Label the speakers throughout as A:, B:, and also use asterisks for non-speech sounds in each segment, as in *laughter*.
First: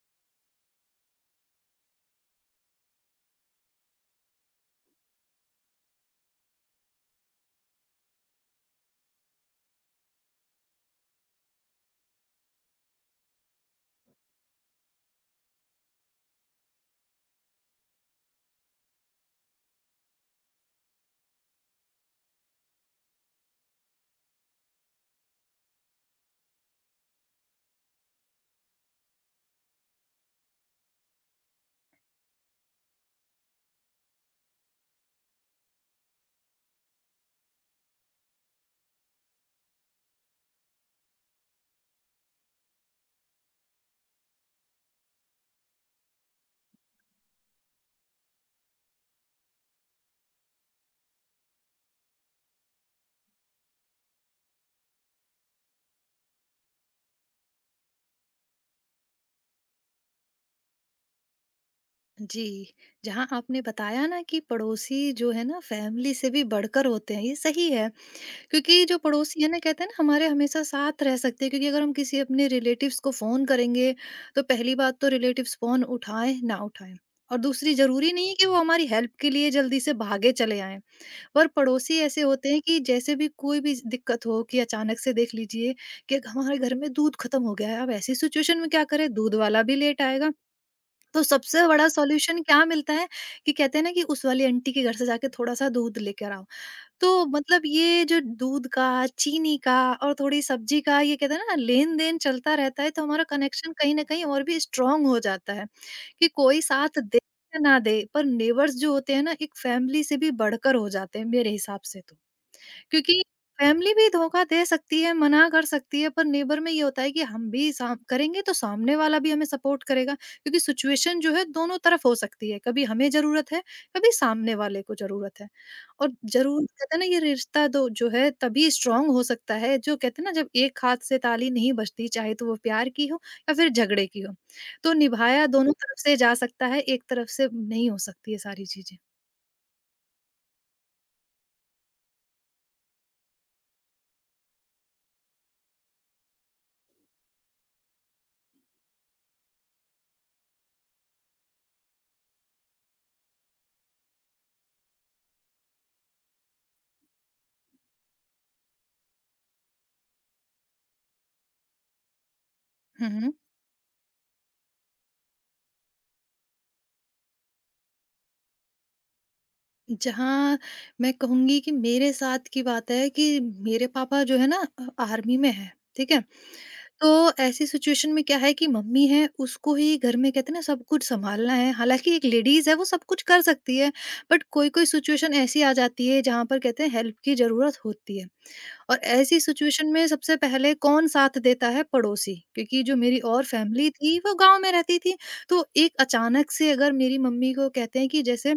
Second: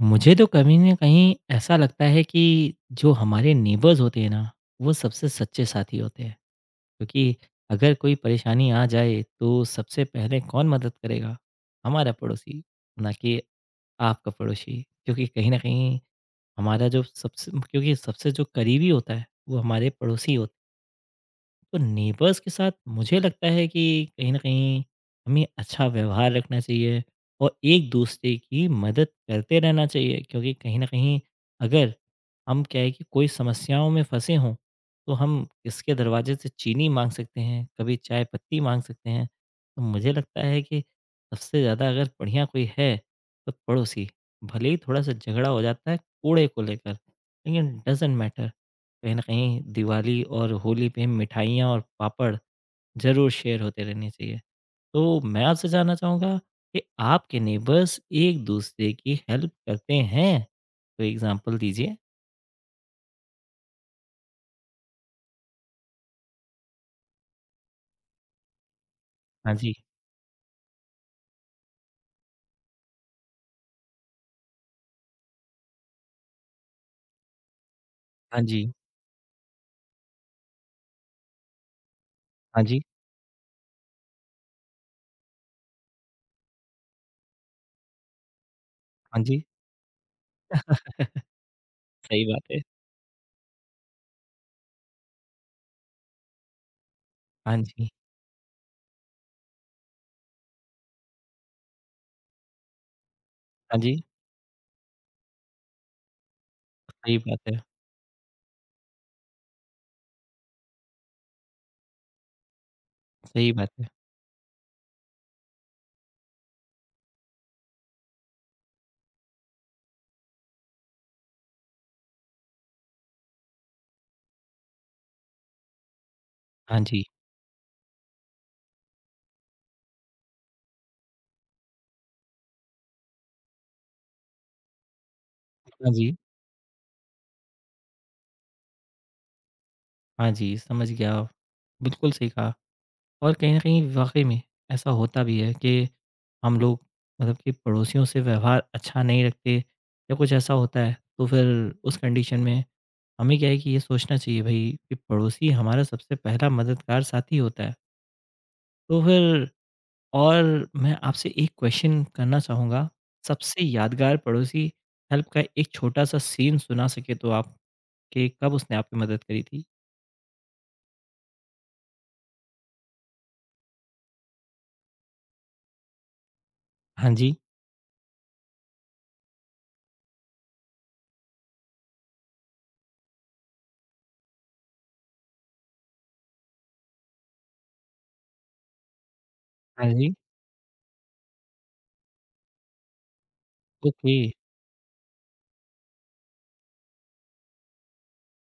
A: मुझे तो कहीं न कहीं ऐसा लगता है कि जो हमारे नेबर्स होते हैं ना, वो सबसे सच्चे साथी होते हैं। क्योंकि अगर कोई परेशानी आ जाए तो सबसे पहले कौन मदद करेगा? हमारा पड़ोसी, ना कि आपका पड़ोसी। क्योंकि कहीं न कहीं हमारा जो सबसे क्योंकि सबसे जो करीबी होता है वो हमारे पड़ोसी होते हैं। तो नेबर्स के साथ मुझे लगता है कि कहीं न कहीं हमें अच्छा व्यवहार रखना चाहिए। और एक-दूसरे की मदद करते रहना चाहिए क्योंकि कहीं न कहीं अगर हम क्या है कि कोई समस्याओं में फँसे हों, तो हम किसके दरवाजे से चीनी माँग सकते हैं, कभी चाय पत्ती माँग सकते हैं। तो मुझे लगता है कि सबसे ज़्यादा अगर बढ़िया कोई है, तो पड़ोसी। भले ही थोड़ा-सा झगड़ा हो जाता है कूड़े को लेकर, लेकिन डज़न्ट मैटर। कहीं न कहीं दिवाली और होली पे मिठाइयाँ और पापड़ ज़रूर शेयर होते रहने चाहिए। तो मैं आपसे जानना चाहूँगा कि आपके नेबर्स एक-दूसरे की हेल्प करते हैं? कोई एग्ज़ाम्पल दीजिए?
B: जी, जहाँ आपने बताया ना कि पड़ोसी जो है ना फैमिली से भी बढ़कर होते हैं, ये सही है। क्योंकि जो पड़ोसी है
A: हाँ
B: ना
A: जी।
B: कहते हैं ना हमारे हमेशा साथ रह सकते हैं, क्योंकि अगर हम किसी अपने रिलेटिव्स को फ़ोन करेंगे, तो पहली बात तो रिलेटिव्स फ़ोन उठाएँ, ना उठाएँ और दूसरी ज़रूरी नहीं है
A: हाँ
B: कि वो
A: जी।
B: हमारी हेल्प के लिए जल्दी से भागे चले आएँ। पर पड़ोसी ऐसे होते हैं
A: हाँ
B: कि
A: जी।
B: जैसे भी कोई भी दिक्कत हो, कि अचानक से देख लीजिए कि हमारे घर में दूध खत्म हो गया है, अब ऐसी सिचुएशन में क्या करें,
A: हाँ
B: दूध
A: जी।
B: वाला भी लेट आएगा, तो
A: *laughs*
B: सबसे बड़ा
A: सही
B: सॉल्यूशन
A: बात है।
B: क्या मिलता है कि कहते हैं ना कि उस वाली आंटी के घर से जाके थोड़ा सा दूध लेकर आओ। तो
A: हाँ
B: मतलब
A: जी।
B: ये जो दूध का, चीनी का और थोड़ी सब्जी का ये कहते हैं ना लेन-देन चलता रहता है, तो हमारा कनेक्शन
A: हाँ
B: कहीं
A: जी।
B: न कहीं और भी स्ट्रॉन्ग हो जाता है कि कोई साथ
A: सही
B: दे
A: बात है।
B: या ना दे, पर नेबर्स जो होते हैं ना एक फैमिली से भी बढ़कर हो जाते हैं मेरे हिसाब से तो। क्योंकि
A: सही बात है।
B: फैमिली भी धोखा दे सकती है, मना कर सकती है, पर नेबर में ये होता है कि हम भी साम करेंगे तो सामने वाला भी हमें सपोर्ट करेगा, क्योंकि सिचुएशन जो है दोनों तरफ हो सकती है, कभी हमें ज़रूरत है, कभी सामने वाले को ज़रूरत है। और ज़रूर
A: हाँ
B: कहते हैं
A: जी।
B: ना ये रिश्ता दो जो है तभी स्ट्रॉन्ग हो सकता है, जो कहते हैं ना जब एक हाथ से ताली नहीं बजती, चाहे तो वो प्यार की हो या फिर झगड़े की हो। तो निभाया दोनों
A: हाँ
B: तरफ
A: जी।
B: से जा सकता है, एक तरफ से नहीं हो सकती ये सारी चीज़ें।
A: हाँ जी, समझ गया। बिल्कुल सही कहा और कहीं न कहीं वाक़ई में ऐसा होता भी है कि हम लोग मतलब कि पड़ोसियों से व्यवहार अच्छा नहीं रखते या कुछ ऐसा होता है, तो फिर उस कंडीशन में हमें क्या है कि ये सोचना चाहिए भाई कि पड़ोसी हमारा सबसे पहला मददगार साथी होता है। तो फिर और मैं आपसे एक क्वेश्चन करना चाहूँगा,
B: हुँ, हुँ।
A: सबसे यादगार पड़ोसी हेल्प का एक छोटा-सा सीन सुना सके तो आप कि कब उसने आपकी मदद करी थी?
B: जहाँ मैं कहूँगी कि मेरे साथ की बात है कि मेरे पापा जो है ना आर्मी में है, ठीक है?
A: हाँ
B: तो
A: जी,
B: ऐसी सिचुएशन में क्या है कि मम्मी हैं उसको ही घर में कहते हैं ना सब कुछ सँभालना है, हालाँकि एक लेडीज़ है वो सब कुछ कर सकती है, बट कोई-कोई सिचुएशन ऐसी आ जाती है जहाँ पर कहते हैं हेल्प की ज़रूरत होती है। और ऐसी सिचुएशन
A: हाँ
B: में
A: जी,
B: सबसे पहले कौन साथ देता है? पड़ोसी, क्योंकि जो मेरी और फैमिली
A: ओके,
B: थी वो गाँव में रहती थी, तो एक अचानक से अगर मेरी मम्मी को कहते हैं कि जैसे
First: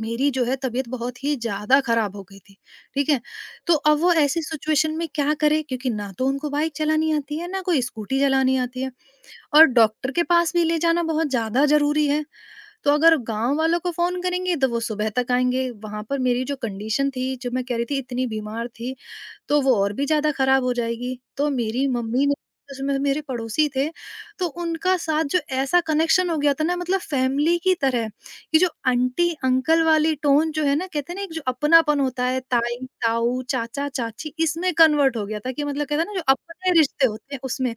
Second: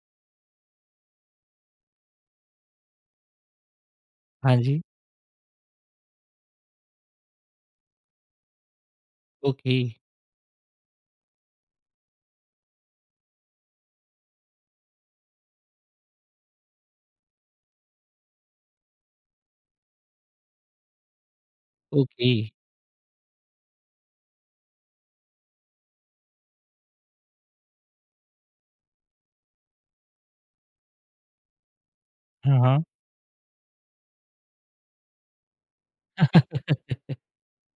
B: मेरी जो है तबीयत बहुत ही ज़्यादा ख़राब हो गई थी, ठीक है? तो अब वो ऐसी
A: हाँ जी,
B: सिचुएशन में क्या करें, क्योंकि ना तो उनको बाइक चलानी आती है, ना कोई स्कूटी चलानी आती है और
A: ओके,
B: डॉक्टर के पास भी ले जाना बहुत ज़्यादा ज़रूरी है। तो अगर गाँव वालों को फ़ोन करेंगे तो वो सुबह तक आएँगे, वहाँ पर मेरी जो कंडीशन थी, जो मैं कह रही थी इतनी बीमार थी तो वो और भी ज़्यादा खराब हो जाएगी। तो मेरी मम्मी
A: ओके,
B: ने, उसमें मेरे पड़ोसी थे, तो उनका साथ जो ऐसा कनेक्शन हो गया था ना मतलब फैमिली की तरह, कि जो आंटी-अंकल वाली टोन जो है ना कहते हैं ना एक जो अपनापन होता है
A: हाँ, हाँ,
B: ताई-ताऊ, चाचा-चाची इसमें कन्वर्ट हो गया था कि मतलब कहते हैं ना जो अपने रिश्ते होते हैं उसमें।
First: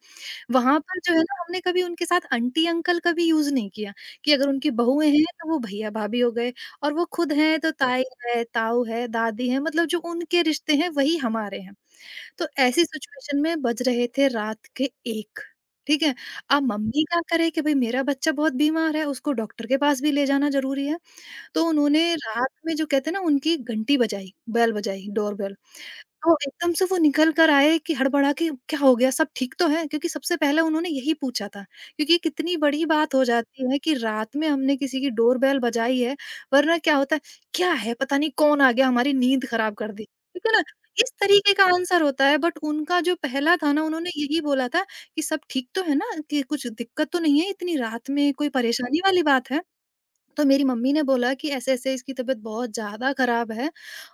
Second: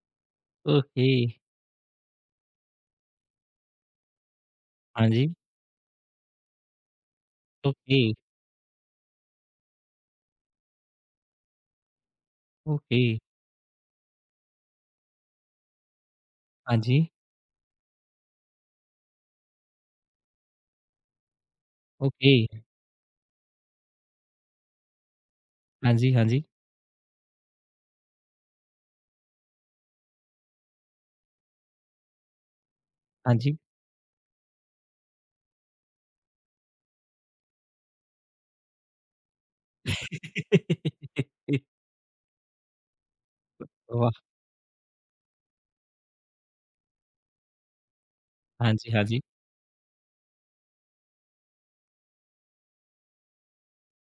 B: वहाँ पर
A: ओके,
B: जो है ना हमने कभी उनके साथ आंटी-अंकल का भी यूज़ नहीं किया, कि अगर उनकी
A: हाँ
B: बहुएँ हैं
A: जी,
B: तो वो भैया-भाभी हो गए और वो खुद हैं तो हाँ।
A: ओके,
B: ताई है, ताऊ है, दादी है, मतलब जो उनके रिश्ते हैं वही हमारे हैं। तो ऐसी
A: ओके,
B: सिचुएशन में बज रहे थे रात के 1। ठीक है? अब
A: हाँ
B: मम्मी
A: जी,
B: क्या करे कि भई मेरा बच्चा बहुत बीमार है, उसको डॉक्टर के पास भी ले जाना ज़रूरी है। तो उन्होंने
A: ओके,
B: रात में जो कहते हैं ना उनकी घंटी बजाई, बेल बजाई, डोरबेल।
A: हाँ जी, हाँ
B: तो
A: जी,
B: एकदम से वो निकल कर आए कि हड़बड़ा के, क्या हो गया, सब ठीक तो है? क्योंकि सबसे पहले उन्होंने यही पूछा था। क्योंकि कितनी बड़ी बात हो
A: हाँ जी।
B: जाती है कि रात में हमने किसी की डोरबेल बजाई है, वरना क्या होता है, क्या है पता नहीं कौन आ गया हमारी नींद खराब कर दी। ठीक है ना? इस तरीके
A: *laughs*
B: का आंसर होता है, बट उनका जो पहला था ना उन्होंने
A: वाह!
B: यही बोला था कि सब ठीक तो है ना? कि कुछ दिक्कत तो नहीं है, इतनी रात में कोई
A: हाँ जी,
B: परेशानी
A: हाँ जी।
B: वाली बात है? तो मेरी मम्मी ने बोला कि ऐसे-ऐसे इसकी तबीयत बहुत ज़्यादा खराब है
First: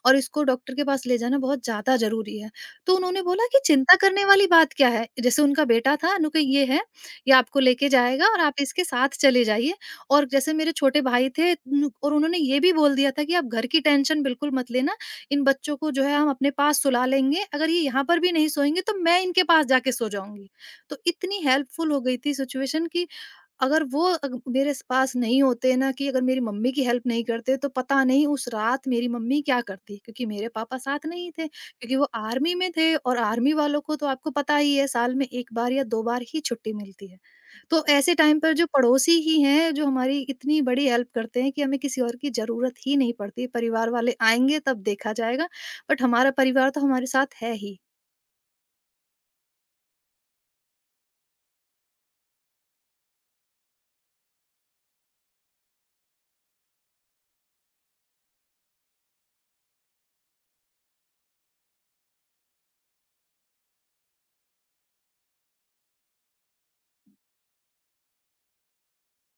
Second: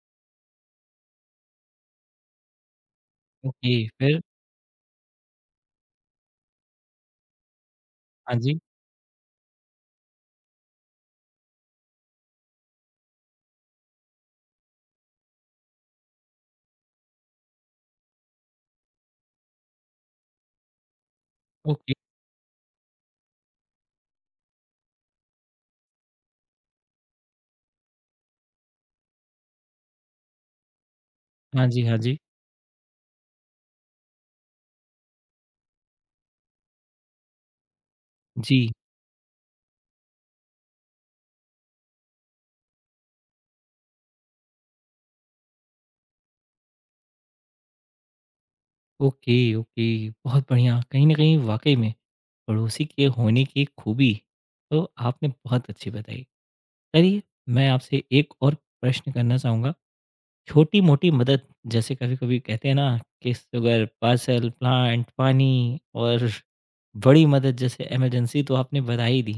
B: और इसको डॉक्टर के पास ले जाना बहुत ज़्यादा ज़रूरी है। तो उन्होंने बोला कि
A: ओके,
B: चिंता
A: फिर?
B: करने वाली बात क्या है? जैसे उनका बेटा था, उन्होंने कहा ये है, ये आपको लेके जाएगा
A: हाँ
B: और आप
A: जी,
B: इसके साथ चले जाइए, और जैसे मेरे छोटे भाई थे उन और उन्होंने ये भी बोल दिया था कि आप घर की टेंशन बिल्कुल मत लेना, इन बच्चों को जो है हम अपने पास सुला लेंगे, अगर ये यहाँ पर भी नहीं सोएँगे तो मैं इनके पास जाके सो जाऊँगी। तो इतनी हेल्पफुल
A: ओके,
B: हो गई थी सिचुएशन कि अगर वो अग मेरे स पास नहीं होते ना, कि अगर मेरी मम्मी की हेल्प नहीं करते, तो पता नहीं उस रात मेरी मम्मी क्या करती? क्योंकि मेरे पापा साथ नहीं थे,
A: हाँ जी,
B: क्योंकि
A: हाँ
B: वो
A: जी।
B: आर्मी में थे और आर्मी वालों को तो आपको पता ही है साल में 1 बार या 2 बार ही छुट्टी मिलती है। तो ऐसे टाइम पर जो
A: जी,
B: पड़ोसी ही हैं, जो हमारी इतनी बड़ी हेल्प करते हैं कि हमें किसी और की ज़रूरत ही नहीं पड़ती। परिवार वाले आएँगे तब देखा जाएगा, बट हमारा परिवार तो हमारे साथ है ही।
A: ओके, ओके, बहुत बढ़िया। कहीं न कहीं वाक़ई में पड़ोसी के होने की खूबी तो आपने बहुत अच्छी बताई। चलिए, मैं आपसे एक और प्रश्न करना चाहूँगा, छोटी-मोटी मदद जैसे कभी-कभी कहते हैं ना कि शुगर, पार्सल, प्लांट, पानी और बड़ी मदद जैसे इमरजेंसी तो आपने बता ही दी।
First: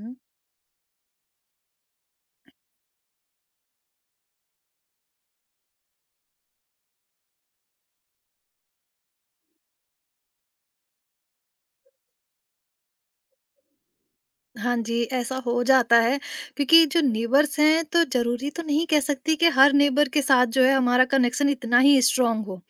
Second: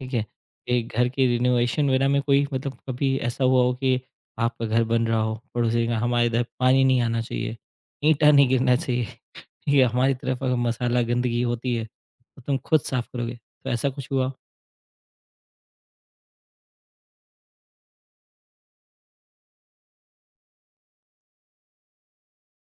A: ठीक है? ये घर की रिनोवेशन वगैरह में कोई मतलब कभी ऐसा हुआ हो कि आपका घर बन रहा हो, पड़ोसी ने कहा हमारे इधर पानी नहीं आना चाहिए, ईंटा नहीं गिरना चाहिए, *laughs* ठीक है? हमारी तरफ अगर मसाला गंदगी होती है, तो तुम खुद साफ करोगे। तो ऐसा कुछ हुआ?
B: हाँ जी, ऐसा हो जाता है क्योंकि जो नेबर्स हैं तो ज़रूरी तो नहीं कह सकती कि हर नेबर के साथ जो है हमारा कनेक्शन इतना ही स्ट्रॉन्ग हो।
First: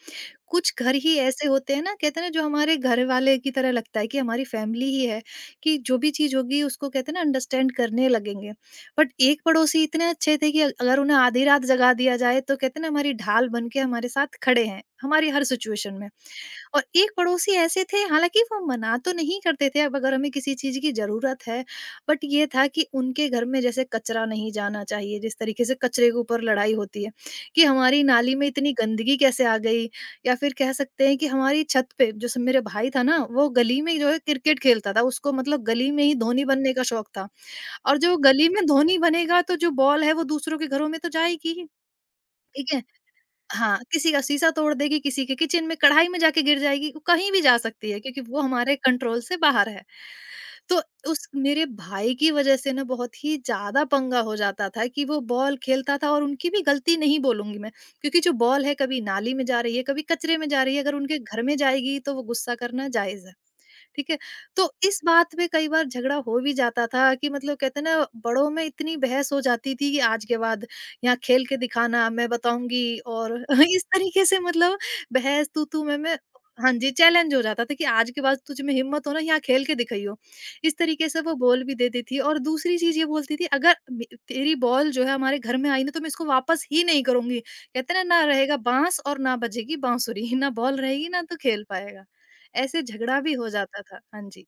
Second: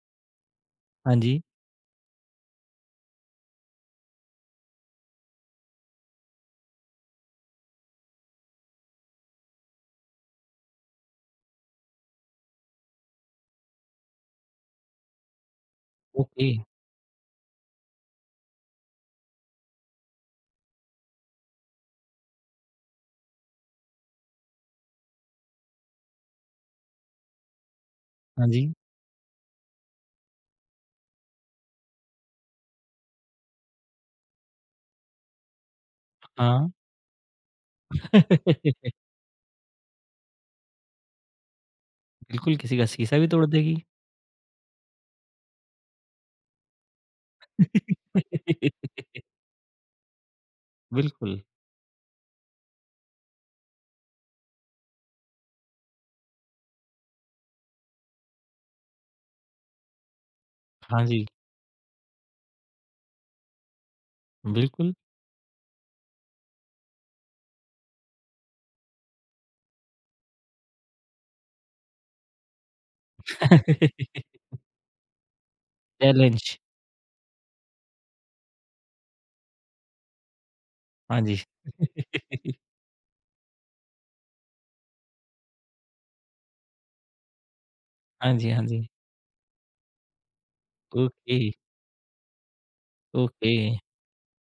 B: कुछ घर
A: हाँ
B: ही
A: जी,
B: ऐसे होते हैं ना कहते हैं ना जो हमारे घरवाले की तरह लगता है कि हमारी फैमिली ही है, कि जो भी चीज़ होगी उसको कहते हैं ना अंडरस्टैंड करने लगेंगे। बट एक पड़ोसी इतने अच्छे थे कि अगर उन्हें आधी रात जगा दिया जाए तो कहते हैं ना हमारी ढाल बन के हमारे साथ खड़े हैं, हमारी हर सिचुएशन में।
A: ओके,
B: और एक पड़ोसी ऐसे थे, हालाँकि वो मना तो नहीं करते थे अब अगर हमें किसी चीज़ की ज़रूरत है, बट ये था कि उनके घर में जैसे कचरा नहीं जाना चाहिए, जिस तरीके से कचरे के ऊपर लड़ाई होती है, कि हमारी नाली
A: हाँ
B: में
A: जी,
B: इतनी गंदगी कैसे आ गई? या फिर कह सकते हैं कि हमारी छत पे, जैसे मेरे भाई था ना, वो गली में जो है क्रिकेट खेलता था, उसको मतलब गली में ही धोनी
A: हाँ।
B: बनने का शौक था। और जो गली में
A: *laughs*
B: धोनी बनेगा तो जो बॉल है वो दूसरों के घरों में तो जाएगी ही,
A: बिल्कुल,
B: ठीक
A: किसी
B: है?
A: का शीशा भी तोड़ देगी।
B: हाँ, किसी का शीशा तोड़ देगी, किसी के किचन में, कढ़ाई में जाके गिर जाएगी, वो कहीं भी जा सकती है क्योंकि वो हमारे
A: *laughs*
B: कंट्रोल से बाहर है। तो उस
A: बिल्कुल,
B: मेरे भाई की वज़ह से ना बहुत ही ज़्यादा पंगा हो जाता था कि वो बॉल खेलता था, और उनकी भी गलती नहीं बोलूँगी मैं, क्योंकि जो बॉल है कभी नाली में जा रही है, कभी कचरे में जा रही है, अगर
A: हाँ
B: उनके
A: जी,
B: घर में जाएगी तो वो गुस्सा करना जायज़ है। ठीक है? तो
A: बिल्कुल।
B: इस बात में कई बार झगड़ा हो भी जाता था कि मतलब कहते हैं ना बड़ों में इतनी बहस हो जाती थी कि आज के बाद यहाँ खेल के दिखाना, मैं बताऊंगी। और *laughs* इस तरीके
A: *laughs*
B: से, मतलब बहस, तू तू मैं मैं।
A: चैलेंज,
B: हाँ जी, चैलेंज हो जाता था कि आज के बाद तुझ में हिम्मत हो ना यहाँ खेल के दिखाइयो। इस तरीके
A: हाँ
B: से वो
A: जी।
B: बॉल भी देती थी, और
A: *laughs*
B: दूसरी चीज ये बोलती थी, अगर तेरी बॉल जो है हमारे घर में आई ना तो मैं इसको वापस ही नहीं करूंगी, कहते ना, ना
A: हाँ जी,
B: रहेगा
A: हाँ जी।
B: बांस और ना बजेगी बांसुरी। *laughs* ना बॉल रहेगी, ना तो
A: ओके,
B: खेल पाएगा। ऐसे झगड़ा भी हो
A: ओके।
B: जाता था। हाँ जी,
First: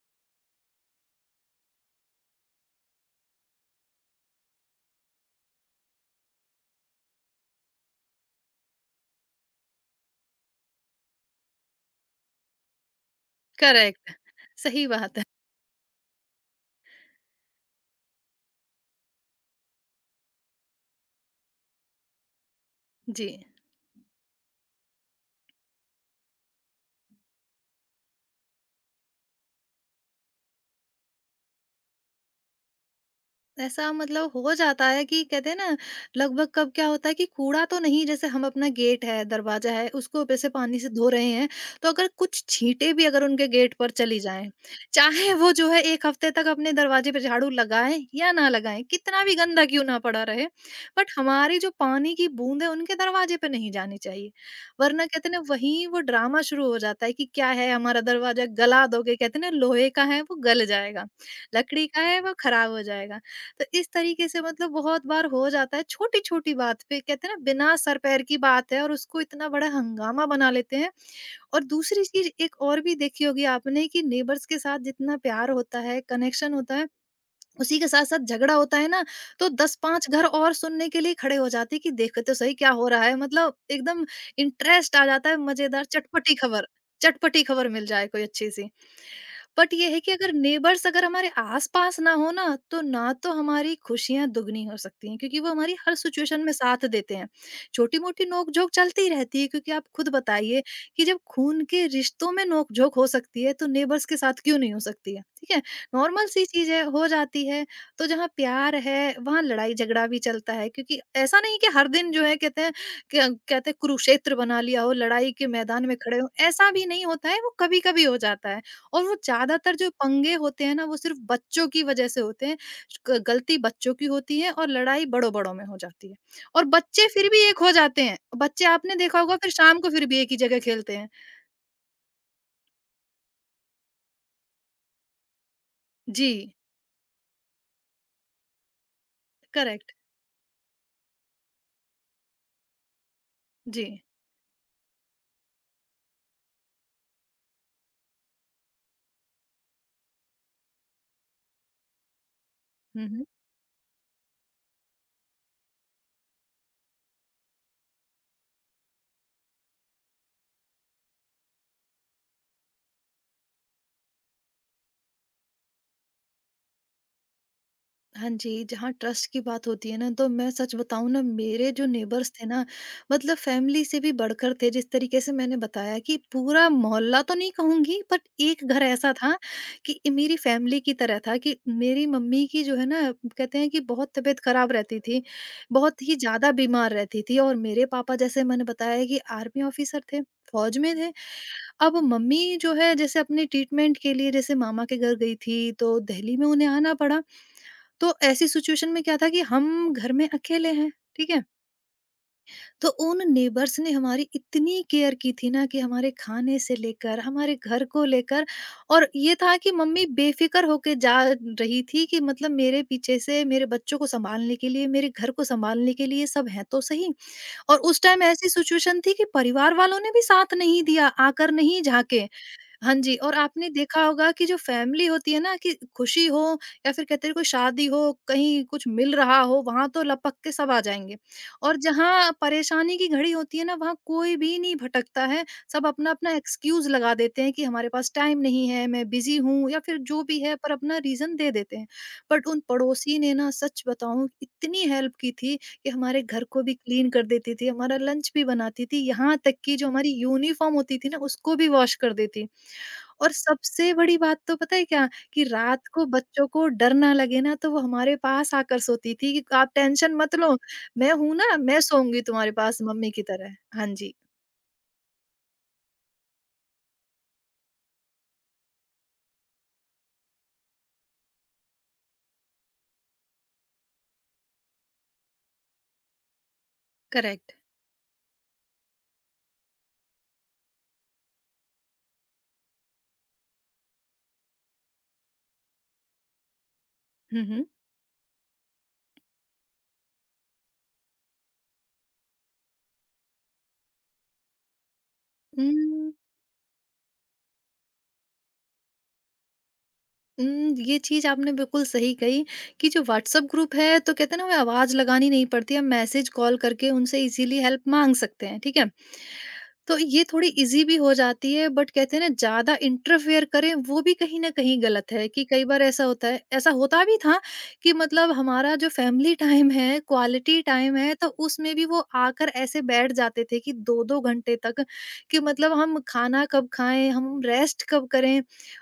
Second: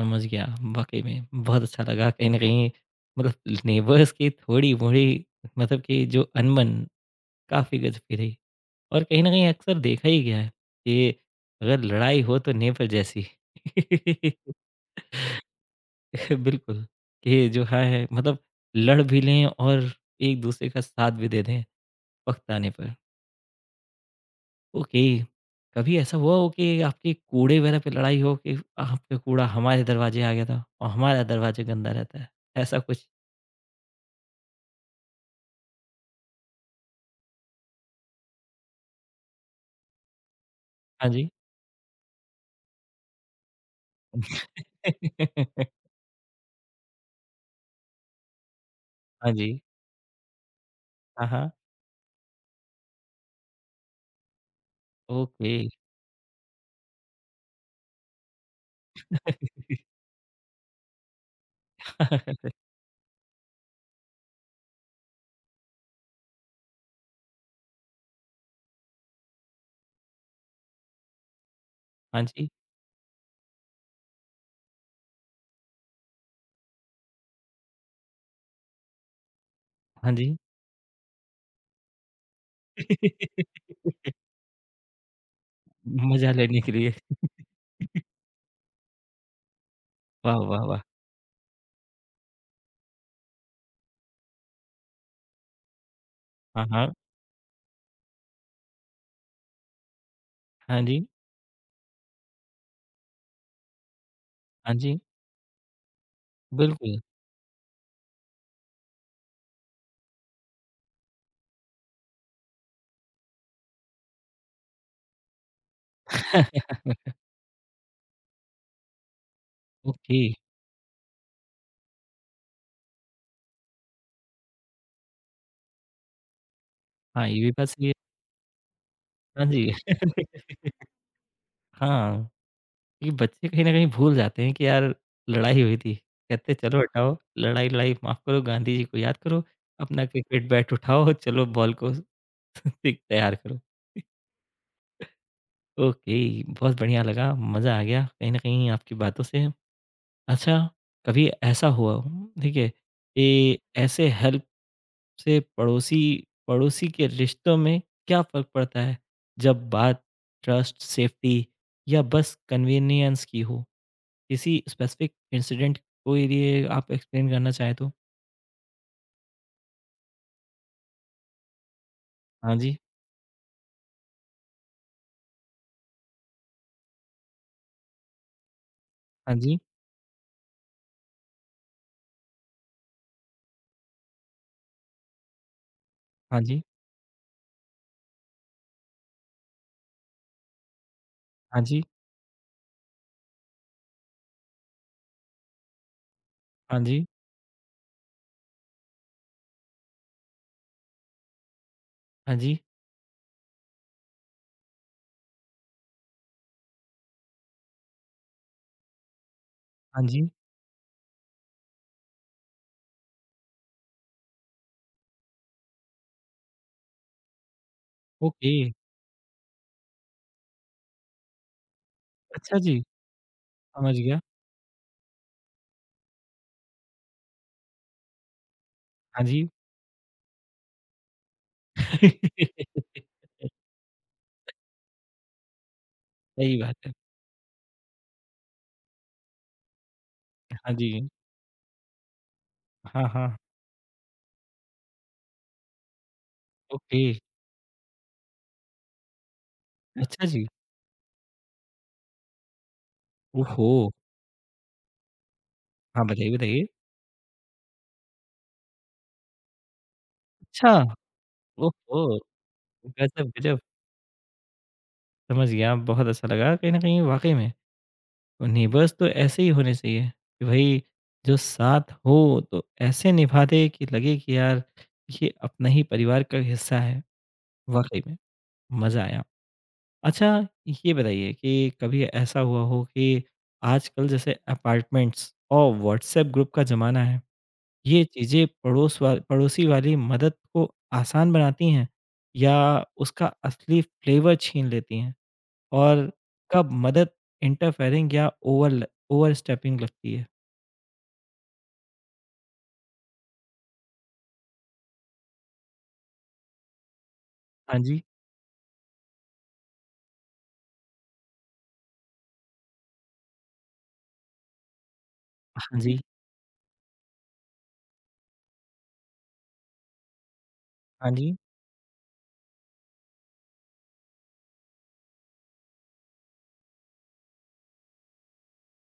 A: समझ गया। वाक़ई में बहुत अच्छा लगा कहीं न कहीं मतलब नेबर्स की थोड़ी-मोड़ी मतलब कि जो अनबन काफ़ी गज़ब की रही और कहीं न कहीं अक्सर देखा ही गया है कि अगर लड़ाई हो तो नेबर जैसी।
B: करेक्ट,
A: *laughs*
B: सही बात है।
A: बिल्कुल, ये जो है मतलब लड़ भी लें और एक-दूसरे का साथ भी दे दें वक़्त आने पर।
B: जी।
A: ओके, कभी ऐसा हुआ हो कि आपके कूड़े वग़ैरह पे लड़ाई हो कि आपका कूड़ा हमारे दरवाज़े आ गया था और हमारा दरवाज़ा गंदा रहता है, ऐसा कुछ?
B: ऐसा मतलब हो जाता है कि कहते हैं ना लगभग, कब क्या होता है कि कूड़ा तो नहीं, जैसे हम अपना गेट है दरवाजा है उसको ऊपर से पानी से धो
A: हाँ
B: रहे
A: जी।
B: हैं, तो अगर कुछ छींटे भी अगर उनके गेट पर चली जाएं, चाहे वो जो है एक हफ्ते तक अपने दरवाजे पे झाड़ू लगाएं या ना लगाएं, कितना
A: हाँ
B: भी
A: जी।
B: गंदा क्यों ना पड़ा रहे, बट
A: हाँ, हाँ।
B: हमारी जो पानी की बूंद है उनके दरवाजे पे नहीं जानी चाहिए, वरना कहते हैं ना
A: ओके।
B: वहीं वो ड्रामा शुरू हो जाता है कि क्या है हमारा दरवाजा गला दोगे, कहते हैं ना
A: *laughs*
B: लोहे का है वो गल जाएगा, लकड़ी का है वो खराब हो जाएगा। तो इस तरीके से मतलब बहुत बार हो जाता है छोटी-छोटी बात पे, कहते हैं ना बिना सर पैर की बात है, और उसको इतना बड़ा हंगामा बना लेते हैं। और दूसरी
A: हाँ
B: चीज़
A: जी,
B: एक और भी देखी होगी आपने कि नेबर्स के साथ जितना प्यार होता है, कनेक्शन होता है, उसी के साथ-साथ झगड़ा होता है ना, तो 10-5
A: हाँ
B: घर
A: जी।
B: और सुनने के लिए खड़े हो जाते हैं कि देखो तो सही क्या हो रहा है। मतलब
A: *laughs*
B: एकदम इंटरेस्ट आ जाता है, मज़ेदार
A: मज़ा लेने के लिए।
B: चटपटी खबर मिल जाए कोई अच्छी-सी। बट ये है कि अगर
A: वाह, वाह, वाह!
B: नेबर्स अगर हमारे आस-पास ना हो ना तो हमारी खुशियाँ दुगनी हो सकती हैं क्योंकि वो हमारी हर सिचुएशन में
A: हाँ,
B: साथ
A: हाँ।
B: देते हैं। छोटी-मोटी नोक-झोंक चलती ही रहती है क्योंकि आप खुद बताइए
A: हाँ जी,
B: कि जब खून के रिश्तों में नोक-झोंक हो सकती है, तो नेबर्स के साथ क्यों नहीं
A: हाँ
B: हो
A: जी।
B: सकती है, ठीक है? नॉर्मल सी चीज़ें
A: बिल्कुल।
B: हो जाती है, तो जहाँ प्यार है, वहाँ लड़ाई-झगड़ा भी चलता है क्योंकि ऐसा नहीं कि हर दिन जो है कहते हैं क्या कहते हैं कुरुक्षेत्र बना लिया हो, लड़ाई के मैदान में खड़े हों, ऐसा
A: *laughs*
B: भी नहीं होता है, वो कभी-कभी हो जाता है। और वो ज़्यादातर जो
A: ओके।
B: पंगे होते हैं ना, वो सिर्फ़ बच्चों की वज़ह से होते हैं। ग गलती बच्चों की होती है और लड़ाई बड़ों-बड़ों में हो जाती है। और बच्चे
A: हाँ,
B: फिर
A: ये
B: भी
A: भी
B: एक
A: बात
B: हो
A: सही है।
B: जाते हैं, बच्चे आपने देखा होगा
A: हाँ
B: फिर
A: जी।
B: शाम को फिर भी एक ही जगह
A: *laughs*
B: खेलते हैं।
A: हाँ, ये बच्चे कहीं न कहीं भूल जाते हैं कि यार लड़ाई हुई थी। कहते
B: जी।
A: हैं चलो हटाओ, लड़ाई-लड़ाई माफ़ करो, गांधी जी को याद करो,
B: करेक्ट।
A: अपना क्रिकेट बैट उठाओ, चलो बॉल को *laughs* तैयार करो।
B: जी।
A: ओके बहुत बढ़िया लगा मज़ा आ गया कहीं न कहीं आपकी बातों से। अच्छा कभी ऐसा हुआ हो ठीक है
B: हुँ, हुँ।
A: कि ऐसे हेल्प से पड़ोसी पड़ोसी के रिश्तों में क्या फ़र्क पड़ता है? जब बात ट्रस्ट, सेफ्टी या बस कन्वीनियंस की हो? किसी स्पेसिफ़िक इंसिडेंट को लिए आप एक्सप्लेन करना चाहें तो?
B: हाँ जी, जहाँ ट्रस्ट की बात होती है ना, तो मैं सच बताऊँ ना, मेरे जो नेबर्स थे
A: हाँ
B: ना,
A: जी,
B: मतलब फैमिली से भी बढ़कर थे। जिस तरीके से मैंने बताया कि पूरा मोहल्ला तो नहीं कहूँगी, बट एक घर ऐसा था
A: हाँ जी,
B: कि ये मेरी फैमिली की तरह था कि मेरी मम्मी की जो है ना, कहते हैं कि बहुत तबीयत खराब रहती थी, बहुत ही
A: हाँ
B: ज़्यादा
A: जी,
B: बीमार रहती थी और मेरे पापा, जैसे मैंने बताया कि आर्मी ऑफिसर थे, फौज में थे।
A: हाँ जी,
B: अब मम्मी जो है जैसे अपने ट्रीटमेंट के लिए जैसे मामा के घर गई थी तो दिल्ली में उन्हें
A: हाँ
B: आना
A: जी,
B: पड़ा। तो ऐसी सिचुएशन में क्या था कि हम घर में अकेले हैं, ठीक है?
A: हाँ जी,
B: तो उन नेबर्स ने हमारी इतनी केयर की थी ना कि हमारे खाने से लेकर, हमारे घर को लेकर और ये था कि मम्मी
A: हाँ जी।
B: बेफ़िक्र होके जा रही थी कि मतलब मेरे पीछे से मेरे बच्चों को सँभालने के लिए, मेरे घर को सँभालने के लिए सब हैं तो सही और उस टाइम ऐसी
A: ओके,
B: सिचुएशन थी कि परिवार वालों ने भी साथ नहीं दिया, आकर नहीं झाँके।
A: अच्छा जी,
B: हाँ जी, और आपने
A: समझ
B: देखा
A: गया।
B: होगा कि जो फैमिली होती है ना कि खुशी हो या फिर कहते हैं कोई शादी हो, कहीं कुछ मिल
A: हाँ
B: रहा
A: जी।
B: हो, वहाँ तो लपक के सब आ जाएँगे। और जहाँ
A: *laughs*
B: परेशानी की घड़ी होती है ना, वहाँ कोई भी नहीं भटकता है। सब अपना-अपना
A: सही बात
B: एक्सक्यूज़
A: है।
B: लगा देते हैं कि हमारे पास टाइम नहीं है, मैं बिज़ी हूँ या फिर जो भी है
A: हाँ
B: पर अपना
A: जी।
B: रीज़न दे देते हैं। बट उन
A: हाँ,
B: पड़ोसी ने
A: हाँ।
B: ना सच बताऊँ इतनी हेल्प की थी कि हमारे घर को भी
A: ओके।
B: क्लीन कर देती थी, हमारा लंच भी बनाती थी, यहाँ तक कि जो हमारी
A: अच्छा जी।
B: यूनिफ़ॉर्म होती थी ना उसको भी वॉश कर देती। और
A: ओहो!
B: सबसे बड़ी बात तो पता है क्या कि रात
A: हाँ,
B: को
A: बताइए,
B: बच्चों
A: बताइए।
B: को डर ना लगे ना तो वो हमारे पास आकर सोती थी कि आप टेंशन मत लो,
A: अच्छा!
B: मैं हूं ना, मैं
A: ओहो!
B: सोऊंगी तुम्हारे पास मम्मी की
A: गज़ब,
B: तरह।
A: गज़ब।
B: हाँ जी।
A: समझ गया, बहुत अच्छा लगा कहीं न कहीं वाक़ई में। और नेबर्स तो ऐसे ही होने चाहिए कि भई जो साथ हो तो ऐसे निभा दे कि लगे कि यार ये अपना ही परिवार का हिस्सा है।
B: करेक्ट।
A: वाक़ई में मज़ा आया। अच्छा ये बताइए कि कभी ऐसा हुआ हो कि आजकल जैसे अपार्टमेंट्स और व्हाट्सऐप ग्रुप का ज़माना है।
B: हम्म।
A: ये चीज़ें पड़ोसी वाली मदद को आसान बनाती हैं या उसका असली फ्लेवर छीन लेती हैं? और
B: हम्म
A: कब मदद इंटरफेयरिंग या ओवरल ओवरस्टेपिंग लगती है?
B: ये चीज आपने बिल्कुल सही कही कि जो व्हाट्सएप ग्रुप है तो कहते हैं ना हमें आवाज लगानी नहीं पड़ती, हम मैसेज कॉल करके उनसे इजीली
A: हाँ
B: हेल्प
A: जी,
B: मांग सकते हैं, ठीक है? तो ये थोड़ी इजी भी हो जाती है बट कहते हैं ना ज्यादा इंटरफेयर करें वो भी कहीं ना कहीं गलत है कि कई
A: हाँ
B: बार
A: जी,
B: ऐसा होता है, ऐसा होता भी था कि मतलब हमारा जो फैमिली *laughs* टाइम है, क्वालिटी टाइम
A: हाँ
B: है, तो
A: जी,
B: उसमें भी वो आकर ऐसे बैठ जाते थे कि दो दो घंटे तक कि मतलब हम खाना कब खाएं, हम रेस्ट कब करें।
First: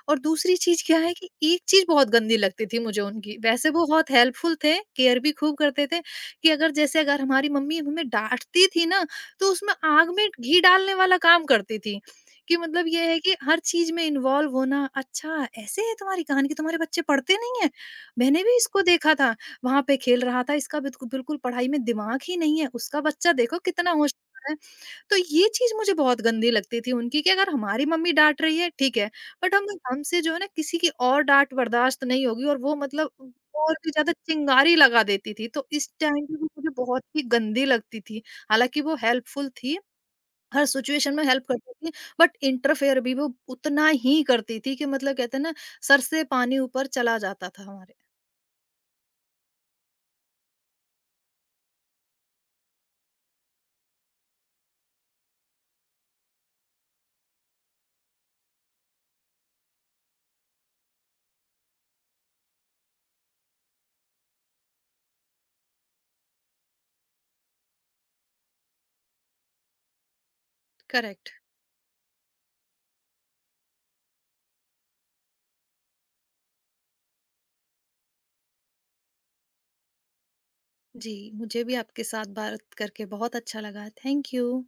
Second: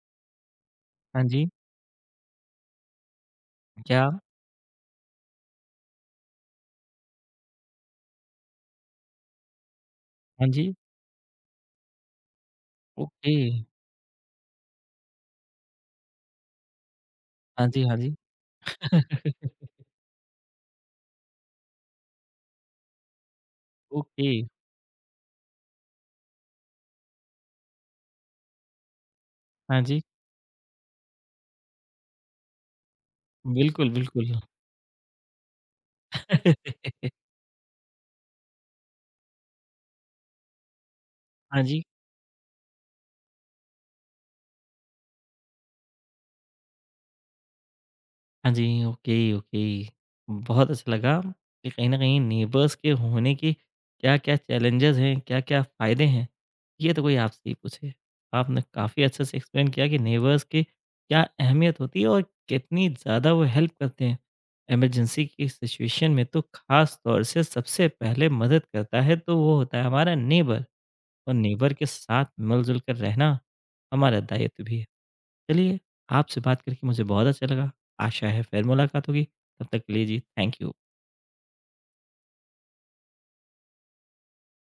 B: और दूसरी चीज क्या है
A: हाँ
B: कि
A: जी,
B: एक चीज बहुत गंदी लगती थी मुझे उनकी, वैसे वो
A: क्या?
B: बहुत हेल्पफुल थे, केयर भी खूब करते थे कि अगर जैसे अगर हमारी मम्मी हमें डांटती थी ना तो उसमें आग में
A: हाँ
B: घी
A: जी,
B: डालने वाला काम करती थी कि मतलब ये है
A: ओके,
B: कि हर चीज में इन्वॉल्व होना। अच्छा ऐसे है तुम्हारी कहानी कि तुम्हारे बच्चे पढ़ते नहीं
A: हाँ
B: है,
A: जी, हाँ जी।
B: मैंने भी इसको देखा था,
A: *laughs*
B: वहां पे खेल रहा था, इसका बिल्कुल बिल्कुल पढ़ाई में दिमाग ही नहीं है, उसका बच्चा देखो कितना
A: ओके,
B: होशियार है। तो ये चीज़ मुझे बहुत गंदी लगती थी उनकी कि अगर हमारी मम्मी डाँट रही है, ठीक है, बट हम
A: हाँ जी,
B: हमसे जो है ना किसी की और डाँट बर्दाश्त नहीं होगी और वो मतलब और
A: बिल्कुल,
B: भी ज़्यादा
A: बिल्कुल।
B: चिंगारी लगा देती थी, तो इस टाइम पे वो मुझे बहुत
A: *laughs*
B: ही गंदी लगती थी। हालाँकि वो हेल्पफुल थी, हर सिचुएशन में हेल्प
A: हाँ
B: करती
A: जी।
B: थी, बट इंटरफेयर भी वो उतना ही करती थी कि मतलब कहते हैं ना सर से पानी ऊपर चला जाता था हमारे।
A: हाँ जी, ओके, ओके। बहुत अच्छा लगा कि कहीं न कहीं नेबर्स के होने की क्या-क्या चैलेंजेज़ हैं, क्या-क्या फ़ायदे हैं, ये तो कोई आपसे ही पूछे। आपने काफ़ी अच्छे से एक्सप्लेन किया कि नेबर्स की क्या अहमियत होती है और कितनी ज़्यादा वो हेल्प करते हैं। इमरजेंसी की सिचुएशन में तो ख़ास तौर से सबसे पहले मदद करता है, तो वो होता है हमारा नेबर।
B: करेक्ट।
A: और नेबर के साथ मिलजुल कर रहना हमारा दायित्व भी है। चलिए आपसे बात करके मुझे बहुत अच्छा लगा। आशा है फिर मुलाकात होगी। तब तक के लिए जी थैंक यू।
B: जी, मुझे भी आपके साथ बात करके बहुत अच्छा लगा। Thank you.